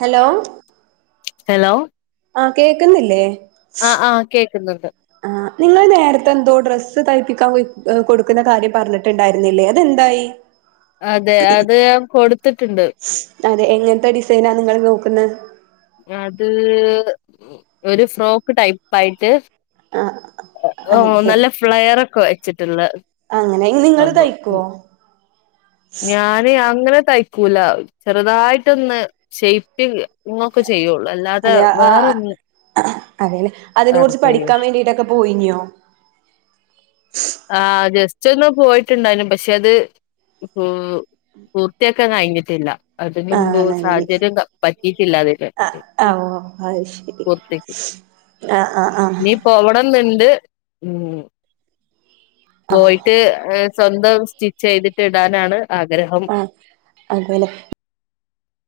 Hello hello ആഹ് കേക്കുന്നില്ലേ ആഹ് ആഹ് കേക്കുന്നുണ്ട് ആഹ് നിങ്ങൾ നേരത്തെ എന്തോ ഡ്രസ്സ് തയ്പ്പിക്കാൻ കൊടുക്കുന്ന കാര്യം പറഞ്ഞിട്ടുണ്ട് ണ്ടായിരുന്നില്ലേ അതെന്തായി അതെ അത് ഞാൻ കൊടുത്തിട്ടുണ്ട് അതെ എങ്ങനത്തെ ഡിസൈനാണ് നിങ്ങൾ നോക്കുന്നെ അത് ഒരു ഫ്രോക്ക് ടൈപ്പ ആയിട്ട് ആ ഉം അതെ നല്ല ഫ്ലെയറൊക്കെ വെച്ചിട്ടുളെ അങ്ങനെ നിങ്ങള് തയ്ക്കുവോ ഞാന് അങ്ങനെ തയ്ക്കൂല ചെറുതായിട്ടൊന്ന് ഷെയ്പിയ്യ ഇങ്ങൊക്കെ ചെയ്യള്ളൂ അല്ല അതെ അ ആ അതെല്ലെ അതിനെ കുറിച്ച് ചെയ്യൂല പഠിക്കാൻ വേണ്ടിട്ടൊക്കെ പോയിഞ്ഞിയോ ആഹ് ജസ്റ്റ് ഒന്ന് പോയിട്ടുണ്ടായിരുന്നു പക്ഷെ അത് ഉം ഉം പൂർത്തിയാക്കാൻ കഴിഞ്ഞിട്ടില്ല അതിന് മുമ്പ് ആണല്ലേ സാഹചര്യം പ പറ്റിട്ടില്ലാ വടെ ആ ആ [unintelligible] പോർത്തേക്ക് ആഹ് ആഹ് ആഹ് നീ പോവണം ന്ന്ണ്ട് ഉം പോയിട്ട് എഹ് സ്വന്തം സ്റ്റിച്ചെയ്തിട്ട് ടാനാണ് ആഗ്രഹം. ആഹ് അതെല്ലെ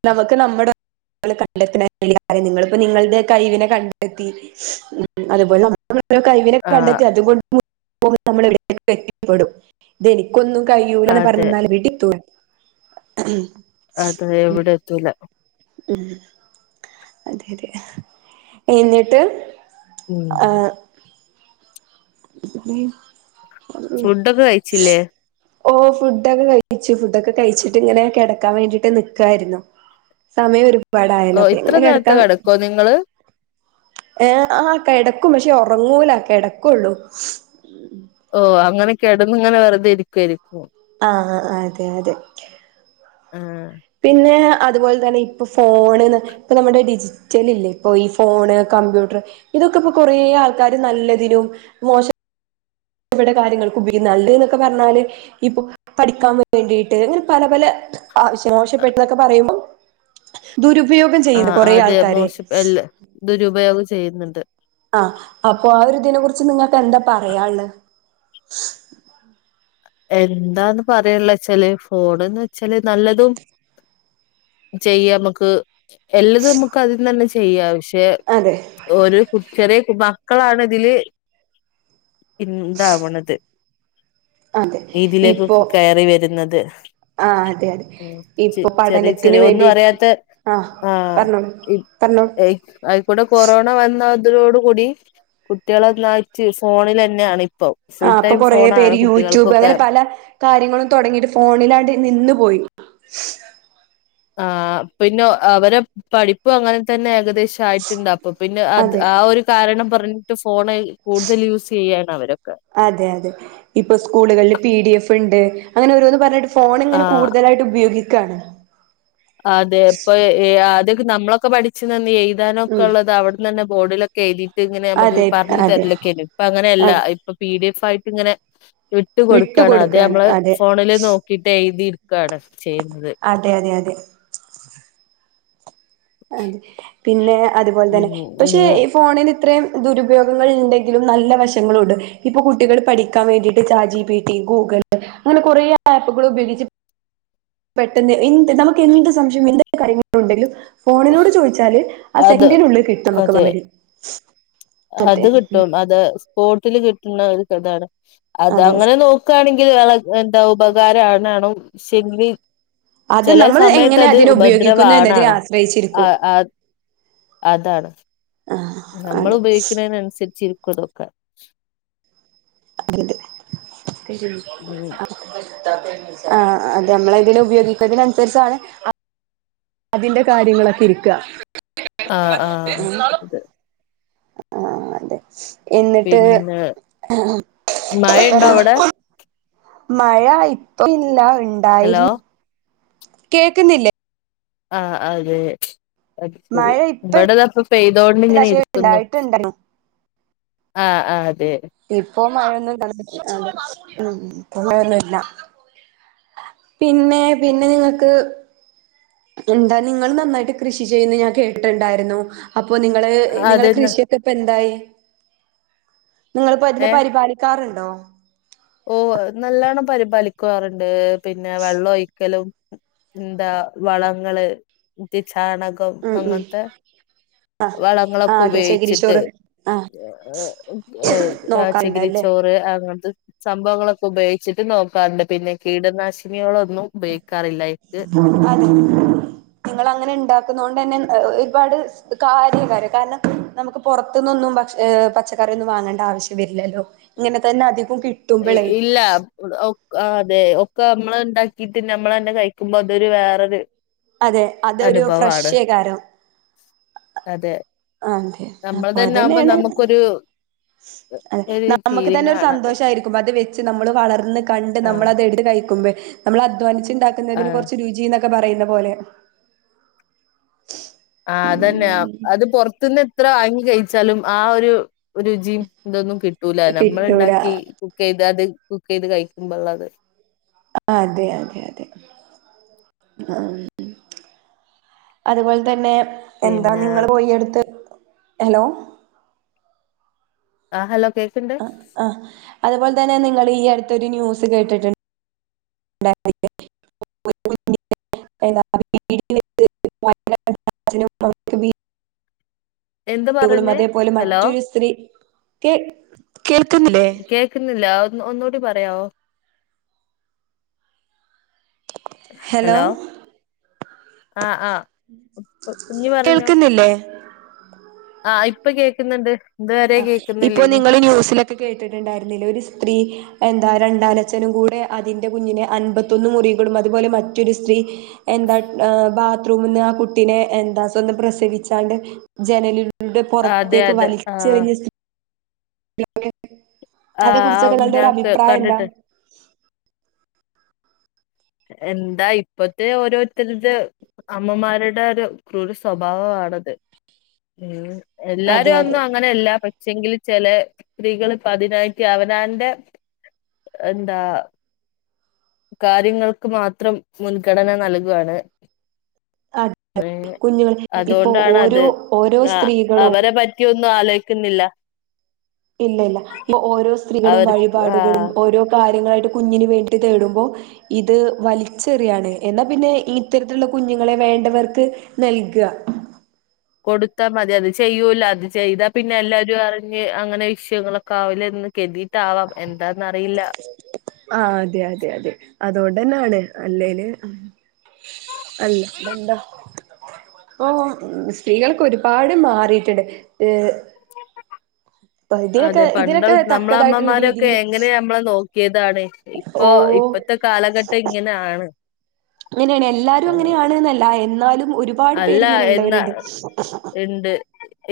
നമക്ക് നമ്മടെ [unintelligible] നിങ്ങള്പ്പൊ നിങ്ങൾടെ കയ് വിനെ കണ്ടെത്തി ഉം അത്പോലെ നമ്മളെ കഴവിനെക്കെ ആഹ് കണ്ടെത്തി അതുകൊണ്ട് [unintelligible] നമ്മള് എവ്ടെങ്കിലൊക്കെ എത്തിപ്പെടും. ഇതെനിക്കൊന്നും കയ്യൂലാന്ന് അതെ പർഞ്ന്നാല് എവിടെത്തൂല. അതെ എവിടെത്തൂല. ഉം അതെയതെ എന്നിട്ട്. ഉം ആഹ് ഫുഡൊക്കെ കഴിച്ചില്ലേ [unintelligible] ഓഹ് ഫുഡൊക്കെ കഴിച്ചു ഫുഡൊക്കെ കയ്ച്ചിട്ട് ങ്ങനെ കെടക്കാൻ വേണ്ടിട്ട് നിക്കാര്ന്നു. സമയൊരുപാടായാലോ അപ്പൊങ്ങനെ കെടക്കാൻ ക്കൊ നിങ്ങള് ഏഹ് ആഹ് കെടക്കും പക്ഷേ ഒറങ്ങൂല കെടക്കൊള്ളു. ഓഹ് അങ്ങനെ കെടന്ന് ങ്ങനെ വെർതെ ഇരിക്കുവായ്രിക്കും. ആഹ് ആഹ് അതെ യതെ. ആഹ് പിന്നെ അത്പോലെ തന്നെ ഇപ്പൊ ഫോണ്നും ഇപ്പ നമ്മടെ ഡിജി റ്റലില്ലെ പ്പോ ഈ ഫോണ്, കമ്പ്യൂട്ടർ ഇതൊക്കപ്പൊ കൊറേ ആൾക്കാര് നല്ലതിനും മോശ പ്പെട്ട കാര്യങ്ങൾക്കും ഉപയോഗിക്കുന്നു നല്ലത് ന്നൊക്കെ പർഞ്ഞാല് ഇപ്പൊ പഠിക്കാം വേണ്ടീട്ട് അങ്ങനെ പല പല ആവശ്യങ്ങളാ. മോശപ്പെട്ടതൊക്കെ പറയുമ്പോ ദുരുപയോഗം ചെയ്യ്ണ്ട് ആഹ് കൊറേ അതെ ആൾക്കാര്. മോശം എല്ല ദുരുപയോഗം ചെയ്യ്ന്ന്ണ്ട്. ആഹ് അപ്പൊ ആ ഒര് തിനെ കുർച്ച് നിങ്ങൾക്കെന്താ പറയാള്ളത്? എന്താന്ന് പറയാള്ളേച്ചാല് ഫോണ്ന്ന് വെച്ചാല് നല്ലതും ചെയ്യമ്മക്ക് എല്ലതും അമ്മക്കതീന്നന്നെ ചെയ്യാ പക്ഷെ അതെ ഒരോ കു ചെറ്യേ മക്കളാണ് തില് ഇന്താവ് ണത്. അതെ ഈ ഇപ്പൊ തിലേക്കൊക്കെ കയറി വെര്ന്നത്. ആ അതെ അതെ ആഹ് ഇപ്പൊ ചെറ്യേ പഠനത്തിന് ചെറ്യേ ഒന്നും വേണ്ടിട്ട് അറിയാത്തെ ആ ആഹ് പറഞ്ഞോളൂ ഇപ് പറഞ്ഞോളൂ എയ് ആയ്ക്കൂടെ കൊറോണ വന്നത്രോട് കൂടി കുട്ട്യാളൊന്നായ്റ്റ് ഫോണിലെന്നാണ് പ്പൊ. ആഹ് പ്പൊ കൊറേ പേര് യൂട്യൂബ് അങ്ങനെ പല കാര്യങ്ങളും തൊടങ്ങീറ്റ് ഫോണിലാണ്ട് നിന്ന് പോയി. ആഹ് പിന്നെ അവരെ പഠിപ്പും അങ്ങനെ തെന്നെ ഏകദേശ് ശായിറ്റ്ണ്ട് അപ്പൊ പിന്നെ അത് അതെ ആ ഒരു കാരണം പർഞ്ഞിട്ട് ഫോണ് കൂടുതല് യൂസെയ്യാണവരൊക്കെ. അതെ യതെ ഇപ്പൊ സ്കൂളുകളില് പി ഡി എഫ് ണ്ട് അങ്ങനെ ഒരോന്ന് പർഞ്ഞിട്ട് ഫോണ് ങ്ങനെ ആഹ് കൂടുതലായ്ട്ട് ഉപയോഗിക്കാണ്. അതെ പ്പൊ ഏഹ് ഏഹ് ആദ്യൊക്കെ നമ്മളൊക്കെ പഠിച്ച്നന്ന് ഉം എഴ്താനൊക്കെള്ളതവ്ട് ന്നന്നെ ബോഡിലൊക്കെയ്തീട്ട് ങ്ങനെ അമ്മക്ക് അതെ പർഞ്ഞ് അതെ തെര്ലൊക്കേനി ഇപ്പ ങ്ങനെല്ല അതെ ഇപ്പൊ പി ഡി എഫായിട്ട് ങ്ങനെ വിട്ട് കൊട്ക്കാണ് അത് കൊടുക്കാണ് അമ്മള് അതെ ഫോണില് നോ ക്കീട്ട് എയ്തി ട്ക്കാണ് ചെയ്യ്ന്നത്. അതെ അതെ അതെ അതെ പിന്നെ അത്പോൽതന്നെ ഉം പക്ഷെ ഉം. ഫോണിന് ഇത്രേം ദുരുപയോഗങ്ങൾ ഇണ്ടെങ്കിലും നല്ല വശങ്ങളുണ്ട് ഇപ്പൊ കുട്ടികള് പഠിക്കാൻ വേണ്ടീട്ട് ചാറ്റ് ജീ പീ ട്ടി, ഗൂഗിൾ അങ്ങനെ കൊറേ ആപ്പ്കൾ ഉപയോഗിച്ച് പെട്ടെന്ന് എന്ത് നമുക്ക് എന്ത് സംശയം എന്തൊക്കെ കാര്യങ്ങളും ഉണ്ടെങ്കിലും ഫോണിനോട് ചോയ്ച്ചാല് ആ അത് സെക്കഡിനുള്ളിൽ കിട്ടും നമുക്ക് അതെ മറുപടി അതെ അത് കിട്ടും അതെ സ്പോർട്ടില് കിട്ട്ണ്ണ ഒര് ഇതാണ് അത് അതെ അങ്ങനെ നോ ക്കാണെങ്കില് വള എന്താ ഉപകാരാണേണും സി [unintelligible] അത് നമ്മള് എങ്ങനെ അതിനെ ഉപയോഗിക്കുന്നു എന്നതിനെ ഉപദ്രവാണാണും ആ ആശ്രയിച്ചിരിക്കും ആ അതാണ് ആഹ് നമ്മള് അതെ ഉപയോഗിക്ക്ണേന് അൻസരിച്ചിരിക്കും ഇതൊക്കെ അതെ അതെ ശെരിയാണ് ഉം ഉം ആഹ് അത് അമ്മളതില് ഉപയോഗിക്കുന്നതിനനുസരിച്ചാണ് അതിന്റെ കാര്യങ്ങളൊക്കെ ഇരിക്ക ആഹ് ആഹ് [unintelligible] ആഹ് അത് അഹ് ആഹ് അതെ എന്നിട്ട് പിന്നെ ആഹ് മഴയുണ്ടോ ആഹ് അവിടെ പറയ് മഴ ഇപ്പം ഇല്ലാ ഹലോ ഇണ്ടായിര്ന്നു കേക്ക്ന്നില്ലേ ആഹ് അങ്ങനെ അത് ശരി മഴ ഇപ്പ ഇല്ല ഇബടെതാപ്പൊ പെയ്തോണ്ട് ഇങ്ങനെ പക്ഷെ ഇരിക്കുന്നു ഉണ്ടായിട്ടുണ്ടായിരുന്നു ആഹ് ആഹ് അതെ ഇപ്പൊ മഴയൊന്നും ആഹ് അതെ ഏറ്റവും കൂടുതൽ മാർക്കും കൂടി വേണം ഉം ഉം [unintelligible] ഇപ്പൊ മഴയൊന്നുല്ല പിന്നേ പിന്നെ നിങ്ങക്ക് എന്താ നിങ്ങള് നന്നായിട്ട് കൃഷി ചെയ്യുന്ന് ഞാൻ കേട്ടിട്ട്ണ്ടായിരുന്നു അപ്പൊ നിങ്ങള് നിങ്ങളെ അതെന്ന കൃഷിയൊക്കെ ഇപ്പഎന്തായി നിങ്ങളിപ്പൊ അതിനെ പരിപാലി ക്കാറ്ണ്ടോ ഓഹ് നല്ലോണ്ണം പരിപാലിക്കാറ്ണ്ട് പിന്നെ വെള്ളം ഒഴിക്കലും ന്താ വളങ്ങള് മറ്റെ ചാണകം ഉം ഉം അങ്ങൻത്തെ ആഹ് ആഹ് വളങ്ങളൊക്കെ അതെ ഉപയോഗിച്ചിട്ട് ചകിരിച്ചോറ് ആഹ് ഏഹ് ആഹ് ചെകിരി നോക്കാറുണ്ടല്ലേ ചോറ് അങ്ങൻതെ സംഭവങ്ങളൊക്കെ ഉപയോഗിച്ചിട്ട് നോക്കാറ്ണ്ട് പിന്നെ കീടനാശിനികളൊന്നും ഉപയോഗിക്കാറില്ല അയ്ക്ക് ഉം ഉം ഉം അത്‌ നിങ്ങളങ്ങനെ ഇണ്ടാക്ക്ന്നോണ്ടെന്നെ ഒരുപാട് കാര്യേകാരം കാരണം നമുക്ക് പൊറത്ത്ന്നൊന്നും ഭക്ഷ് ഏഹ് പച്ചക്കറിയൊന്നും വാങ്ങണ്ട ആവിശ്യം വെര്ല്ലല്ലോ ഇങ്ങനെതന്നെ അധികോം കി ഏയ് ഇല്ലാ ഒക് ആഹ് അതെ ഒക്കെ മ്മള് ഇണ്ടാക്കീട്ട് നമ്മളെന്നെ കഴിക്കുമ്പൊ അതൊരു വേറൊര് അതെ അതൊരു ഫ്രഷേയ്കാരം അതെ ആഹ് ന്നെ നമ്മൾ അപ്പൊ തന്നെ ആകുമ്പോ അതെന്നേണ് നമുക്കൊരു അതെ ഒരു നമ്മക്ക് തന്നെ ഫീലിംഗ് ഒരു ആണത് സന്തോഷായിരി അത് വെച്ച് നമ്മള് വളർന്ന് കണ്ട് ആഹ് നമ്മള് ക്കും അത് വെച്ച് നമ്മള് വളർന്ന് കണ്ട് നമ്മളത് എട്ത്ത് കഴിക്കുമ്പഴ് നമ്മള് അധ്വാനിച്ച് ഇണ്ടാക്ക്ന്നതിന് ആഹ് കൊർച്ച് രു ചി ന്നൊക്കെ പറയുന്ന പോലെ ആഹ് അതന്നെയാ ഉം അത് പൊർത്ത്ന്ന് എത്ര വാങ്ങി കഴിച്ചാലും ആ ഒരു ഒരു രുചിം ഇതൊന്നും കി കിട്ടൂല ഞമ്മള് കിട്ടൂല ഇണ്ടാക്കി കുക്കെ യ്തഅത് കുക്ക് ചെയ്ത് കഴിക്കുമ്പൊള്ളത് ആഹ് അതെ അതെ അതെ ആഹ്. അതുപോലെ തന്നെ എന്താ പിന്നെ നിങ്ങള് പോയിട്ത്ത് ഹലോ ആഹ് ഹലോ കേ അഹ് ആഹ് അതുപോലെ തന്നെ നിങ്ങള് ഈ അടുത്തൊരു ന്യൂസ് കേട്ടിട്ടു [unintelligible] [unintelligible] എന്ത് ട്ടുകളും പറഞ്ഞേ അതേപോലെ ഹലോ മറ്റൊരു സ്ത്രീ കേ കേൾക്കുന്നില്ലേ? കേക്കുന്നില്ല ഒന്ന് ഒന്നുകൂടി പറയാവൊ. ഹലോ ആഹ് ആഹ് കു കുഞ്ഞു പറഞ്ഞോ ഇല്ലേ ആഹ് ഇപ്പ കേക്ക്ന്ന്ണ്ട്. ആഹ് ഇപ്പൊ നിങ്ങള് ന്യൂസിലൊക്കെ കേട്ടിട്ട്ണ്ടായിരുന്നില്ലെ ഒരു സ്ത്രീ എന്താ രണ്ടാനച്ഛനും കൂടെ അതിൻ്റെ കുഞ്ഞിനെ അൻപത്തൊന്ന് മുറികളും അതുപോലെ മറ്റൊരു സ്ത്രീ എന്താ ഏഹ് ബാത്രൂമ്ന്ന് ആഹ് കുട്ടിനെ എന്താ സ്വന്തം പ്രസവിച്ചാണ്ട് ജനലിൽ ന്ന്ട്ട് ആ, അതെ പൊറത്തേക് അതെ ആഹ് വലിച്ചെറിഞ്ഞ സ് [unintelligible] അതെ കുറിച്ചൊക്കെ ആഹ് നിങ്ങളുടെ ഞാൻ ഒരു ക- അഭിപ്രായം എന്താ? കണ്ടിട്ടുണ്ട് എന്താ ഇപ്പത്തെ ഓരോര്ത്തര്ടെ അമ്മമാരുടെ ഒരു ക്രൂര സ്വഭാവമാണത്. ഉം എല്ലാരും അതെ അന്ന്അ അതെ അങ്ങനെയല്ല പക്ഷെങ്കില് ചെലസ്ത്രീകള്പ്പതിനായിറ്റ് അവനാന്റെ എന്താ കാര്യങ്ങൾ ക്ക് ‌മാത്രം മുൻഗണനനൽകാണ്. അതെ ഏഹ് കുഞ്ഞുങ്ങൾ ഇപ്പൊ ഓരോ അതോണ്ടാണത് ഓരോ ആഹ് സ്ത്രീകളും അവരെപ റ്റിയൊന്നും ആലോയ്ക്കുന്നില്ല. ഇല്ലഇല്ല ഇപ്പൊ ഓരോസ്ത്രീകളും അവർക്ക് വഴിപാടുകളും ആഹ് ഓരോകാര്യങ്ങളായിട്ട് കുഞ്ഞിന് വേണ്ടിതേടുമ്പോ ഇത് വൽച്ചെറ്യാണ് എന്നാപിന്നെ ഇത്തരത്തിലുള്ള കുഞ്ഞുങ്ങളെ വേണ്ടവർക്ക് നൽക്ക. കൊടുത്താമതി അത് ചെയ്യൂല അത് ചെയ്താപിന്നെല്ലാരും അറിഞ്ഞ് അങ്ങനെവിഷയങ്ങളൊക്കാവുലെന്ന്കെര്‌ തിട്ടാവാംഎന്താന്നറിയില്ല. ആഹ് അതെഅതെഅതെഅതൊണ്ടെന്നാണ്അല്ലേല് അല്ലാണ്ടെന്താ. ഇപ്പോ സ്ത്രീകളൊക്കൊരുപാട് മാറി ട്‌ണ്ട് ഏഹ് ഇതിനൊക്കെ അതെപണ്ട് ഇതിനൊക്കെ നമ്മളെ തക്കതായിട്ടുള്ള അമ്മമാരൊക്കെ രീതിയിൽ എങ്ങനെയനമ്മളെനോ ക്ക്യതാണ് ഓ ഇപ്പൊ ഇപ്പത്തെ കാലഘട്ടം ഇങ്ങനാണ്. അങ്ങനേണ് എല്ലാരും അങ്ങനെയാണ്ന്നല്ല എന്നാലും അല്ല ഒരുപാട്പേരിങ്ങനെള്ളവര്ണ്ട്.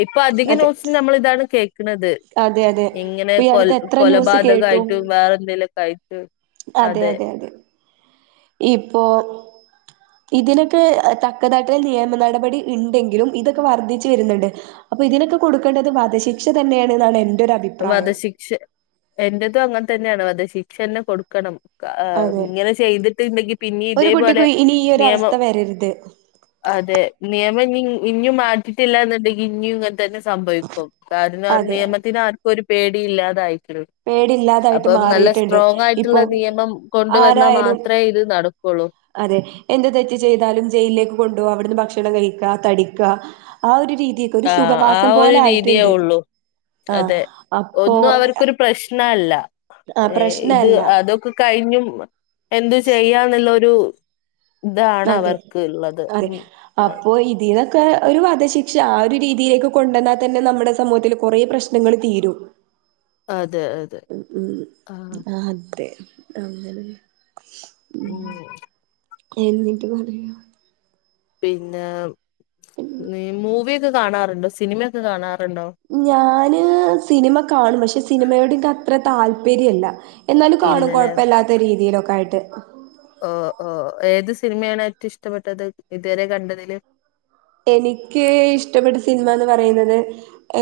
ഇപ്പ അധികം ന്യൂസും നമ്മളിതാണ് കേക്ക്‌ണത്. അതെ അതെ ഇങ്ങനെ ഇപ്പൊ ഈ കൊൽ അടുത്ത് എത്ര ന്യൂസ് കേട്ടു കൊലപാതകായിട്ടും വേറെന്തെലൊക്കായിട്ട്. അതെ അതെ അതെ ഇപ്പോ ഇതിനൊക്കെ തക്കതാട്ട് നിയമ നടപടി ഇണ്ടെങ്കിലും ഇതൊക്കെ വർദ്ധിച്ച് വര്ന്ന്ണ്ട്. അപ്പൊ ഇതിനൊക്കെ കൊടുക്കേണ്ടത് വധശിക്ഷതന്നെയേണ്ന്നാണ് എന്റെരുഅഭി വധശിക്ഷ എന്റെതും അങ്ങൻതന്നെണ് വധശിക്ഷന്നെകൊടുക്കണം. ആഹ് അതെ ഇങ്ങനെ ചെയ്തിട്ട്ണ്ടെങ്കി പിന്നിം ഒരു ഇതേപോലെ കുട്ടിക്ക് ഇനി ഈ ഒരു നിയമം അവസ്ഥ വരരുത് അതെ നിയമം ഇഞ്ഞി ഇഞ്ഞും മാറ്റിട്ടില്ലാന്ന്ണ്ടെങ്കി ഇഞ്ഞുങ്ങൻ തന്നെസംഭവിക്കും കാരണം അതെ നിയമത്തിനേ ആർക്കൊരു പേടി ഇല്ലാതായിരിക്ക്‌ണ്. പേടില്ലാതായിട്ട് അപ്പം നല്ല മാറിയിട്ടുണ്ട് ഇപ്പൊ സ്ട്രോങ്ങായിട്ടുള്ള നിയമം കൊണ്ടുവന്നാ ആരായാലും മാത്രേഇത് നട കൊള്ളു അതെ എന്ത് തെറ്റ് ചെയ്താലും ജയിലിലേക്ക് കൊണ്ടുപോവാ അവിടുന്ന് ഭക്ഷണം കഴിക്ക തടിക്ക ആ ഒരു രീതി ഒരു ആ ആ സുഖവാസം ഒരു രീതിയേ പോലായിട്ട്ണ്ട് ഉള്ളൂ ആഹ് അതെ അപ്പോ ഒന്നും അവർക്കൊരു പ്രശ്നല്ല ആഹ് ഏഹ് ഇത് പ്രശ്നല്ല അതൊക്കെ കഴിഞ്ഞും എന്തും ചെയ്യാന്നുള്ളൊരു ഇതാണ് അതെ അവർക്ക് ഇള്ളത് ആഹ് ഉം അപ്പൊ ഇതിനെ ക്കെ ഒരു വധശിക്ഷ ആ ഒരു രീതിയിലേക്ക് കൊണ്ടന്നാ തന്നെ നമ്മുടെ സമൂഹത്തില് കൊറേ പ്രശ്നങ്ങള് തീരും. അതെ അ ഉം ആതെ അങ്ങനെ ആഹ് എന്നിട്ട് പറയു പിന്നെ മൂവി ഒക്കെ കാണാറുണ്ടോ സിനിമയൊക്കെ കാണാറുണ്ടോ? ഞാന് സിനിമ കാണും പക്ഷെ സിനിമയോട് ഇക്കത്ര താല്പര്യല്ല. എന്നാലും കാണും ഇല്ലല്ലേ കൊഴപ്പല്ലാത്ത രീതീലൊക്കായിട്ട്. ഓ ഓ ഏത് സിനിമയാണ് ഏറ്റവും ഇഷ്ടപ്പെട്ടത് ഇതുവരെ കണ്ടതില് എനിക്ക് ഇഷ്ടപ്പെട്ട സിനിമാന്ന് പറയുന്നത്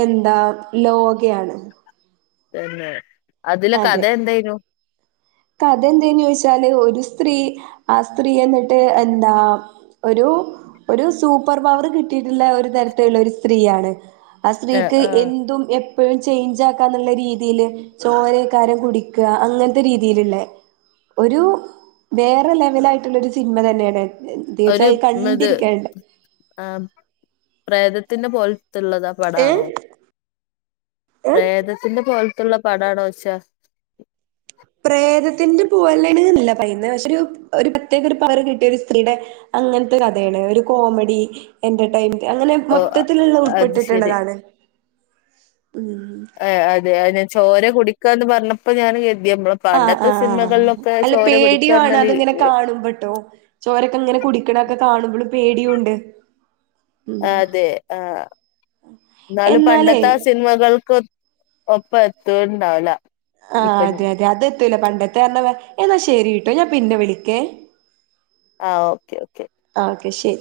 എന്താ ലോകയാണ്. തന്നെ അതില് കഥ എന്തേയ്നു കഥയെന്തെന്നോയ്ച്ചാല് ഒരു സ്ത്രീ ആ സ്ത്രീ എന്നിട്ട് എന്താ ഒരു ഒരു സൂപ്പർ പവർ കിട്ടിയിട്ടുള്ള ഒരു തരത്തിലുള്ളൊരു സ്ത്രീയാണ്. ആ ആഹ് സ്ത്രീക്ക് ആഹ് എന്തും എ പ്പോഴും ചേഞ്ചാക്കാന്ന്ള്ള രീതിയില് ചോരയ്ക്കാരം കുടിക്ക അങ്ങനത്തെരീ [unintelligible] ഒരു വേറെ ലെവലായിട്ടുള്ള ഒരു സിനിമ തന്നെയാണ് ഒരു തീർച്ചയായും ഉം, ഇത് കണ്ടിരിക്കാനുണ്ട് ആഹ് പ്രേതത്തിന്റെ പോലത്തുള്ളതാ പടാണോ ഏഹ് പ്രേതത്തിന്റെ പോലത്തുള്ള പടാണോയ്ച്ചാ പ്രേതത്തിന്റെ പോലണ്ന്നല്ല പിന്നെ പക്ഷെ ഒരു പ്രത്യേക ഒരു പവറ് കിട്ടിയ ഒരു സ്ത്രീയുടെ അങ്ങനത്തെ കഥയാണ് ഒരു കോമഡി എന്റർടൈൻമെന് അങ്ങനെ ഓ അ- മൊത്തത്തിലുള്ള അത് ശെരി ഉൾപ്പെട്ടിട്ടുള്ളതാണ് അതെ അ [unintelligible] ചോര കുടിക്കാന്ന് പറഞ്ഞപ്പോ ഞാന് കര്തിയപം ആഹ് ആഹ് ആഹ് അല്ല പേടിയുവാണ് കുടിക്കാറഞ്ഞാല് അതിങ്ങനെ കാണുംമ്പട്ടോ ചോരൊക്കങ്ങനെ കുടിക്കണൊക്കെ കാണുമ്പോള് പേടിയുണ്ട് ഉം അതെ ആഹ് എന്നാലും എന്നാലേ പണ്ടത്തെ ആ സിനിമകൾക്ക് ഒപ്പത്തൂണ്ടാവില്ല ആഹ് അതെ അതെ അത് എത്തൂല പണ്ടത്തെ [unintelligible] എന്നാ ശെരിട്ടോ ഞാൻ പിന്നെ വിളിക്കേ ആഹ് ഓക്കെ ഓക്കെ ആഹ് ഓക്കെ ശരി